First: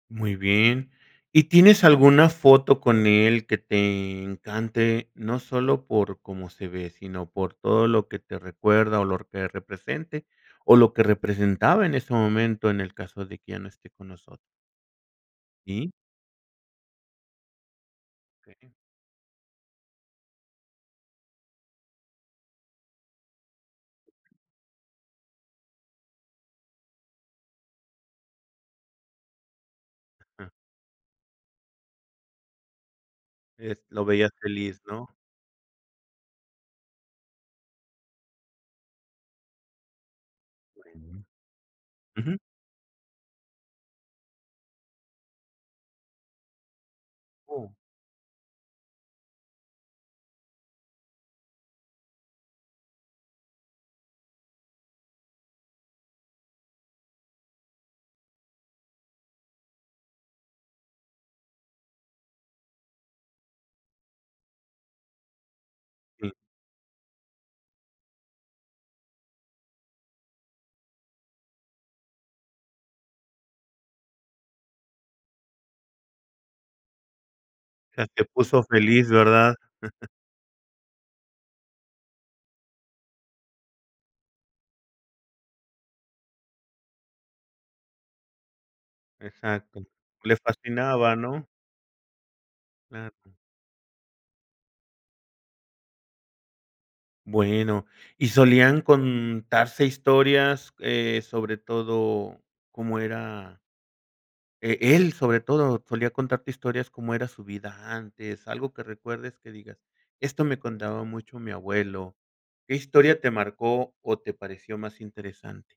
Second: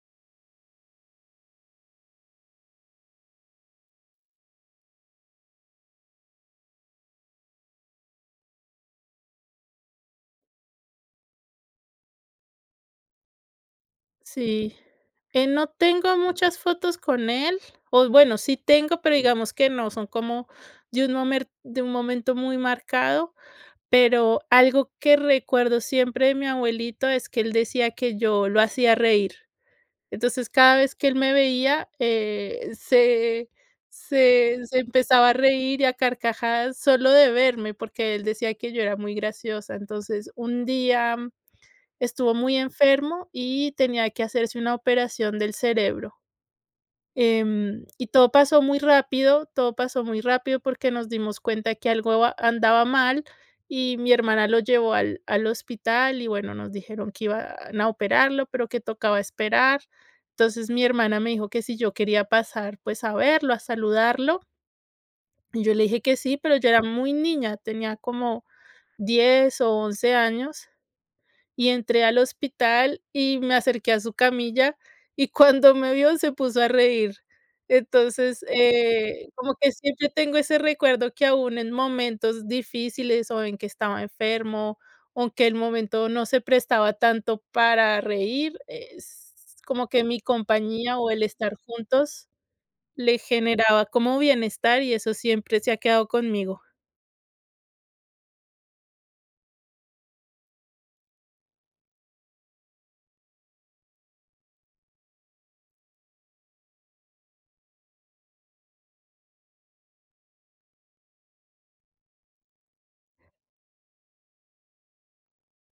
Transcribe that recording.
Muy bien. ¿Y tienes alguna foto con él que te encante? No solo por cómo se ve, sino por todo lo que te recuerda o lo que represente o lo que representaba en ese momento, en el caso de que ya no esté con nosotros. Sí, eh, no Sí. tengo muchas fotos con él. O bueno, sí Okey. tengo, pero digamos que no son como de un momer de un momento muy marcado. Pero algo que recuerdo siempre de mi abuelito es que él decía que yo lo hacía reír. Entonces, Ajá. cada vez que él me veía, eh, se Es lo veías se se feliz, ¿no? empezaba a reír, y a carcajadas, solo de verme, porque él decía que yo era muy graciosa. Entonces, un día Bueno, estuvo ujú. muy enfermo y tenía que hacerse una operación del cerebro, Oh. em, y todo pasó muy rápido. Todo pasó muy rápido porque nos dimos cuenta que algo an andaba mal y mi hermana lo llevó al al hospital y, bueno, nos dijeron que iban a operarlo, pero que tocaba esperar. Entonces, mi hermana me dijo que si yo quería pasar, pues, a verlo, a saludarlo y yo le dije que Sí. sí, pero yo era muy niña, tenía como 10 o 11 años y entré al hospital y me acerqué a su camilla, y cuando me vio se puso a reír. O sea, te Entonces, puso feliz, eh, ¿verdad? como que siempre tengo ese recuerdo: que, aun en momentos difíciles o en que estaba enfermo o que el momento no se prestaba tanto para reír, s Exacto, como que mi le compañía o fascinaba, el ¿no? estar juntos le Claro. generaba como bienestar, y eso siempre se ha quedado conmigo. Bueno, ¿y solían contarse historias, eh, sobre todo cómo era? Eh, él sobre todo, ¿solía contarte historias cómo era su vida antes? Algo que recuerdes que digas: "Esto me contaba mucho mi abuelo". ¿Qué historia te marcó o te pareció más interesante?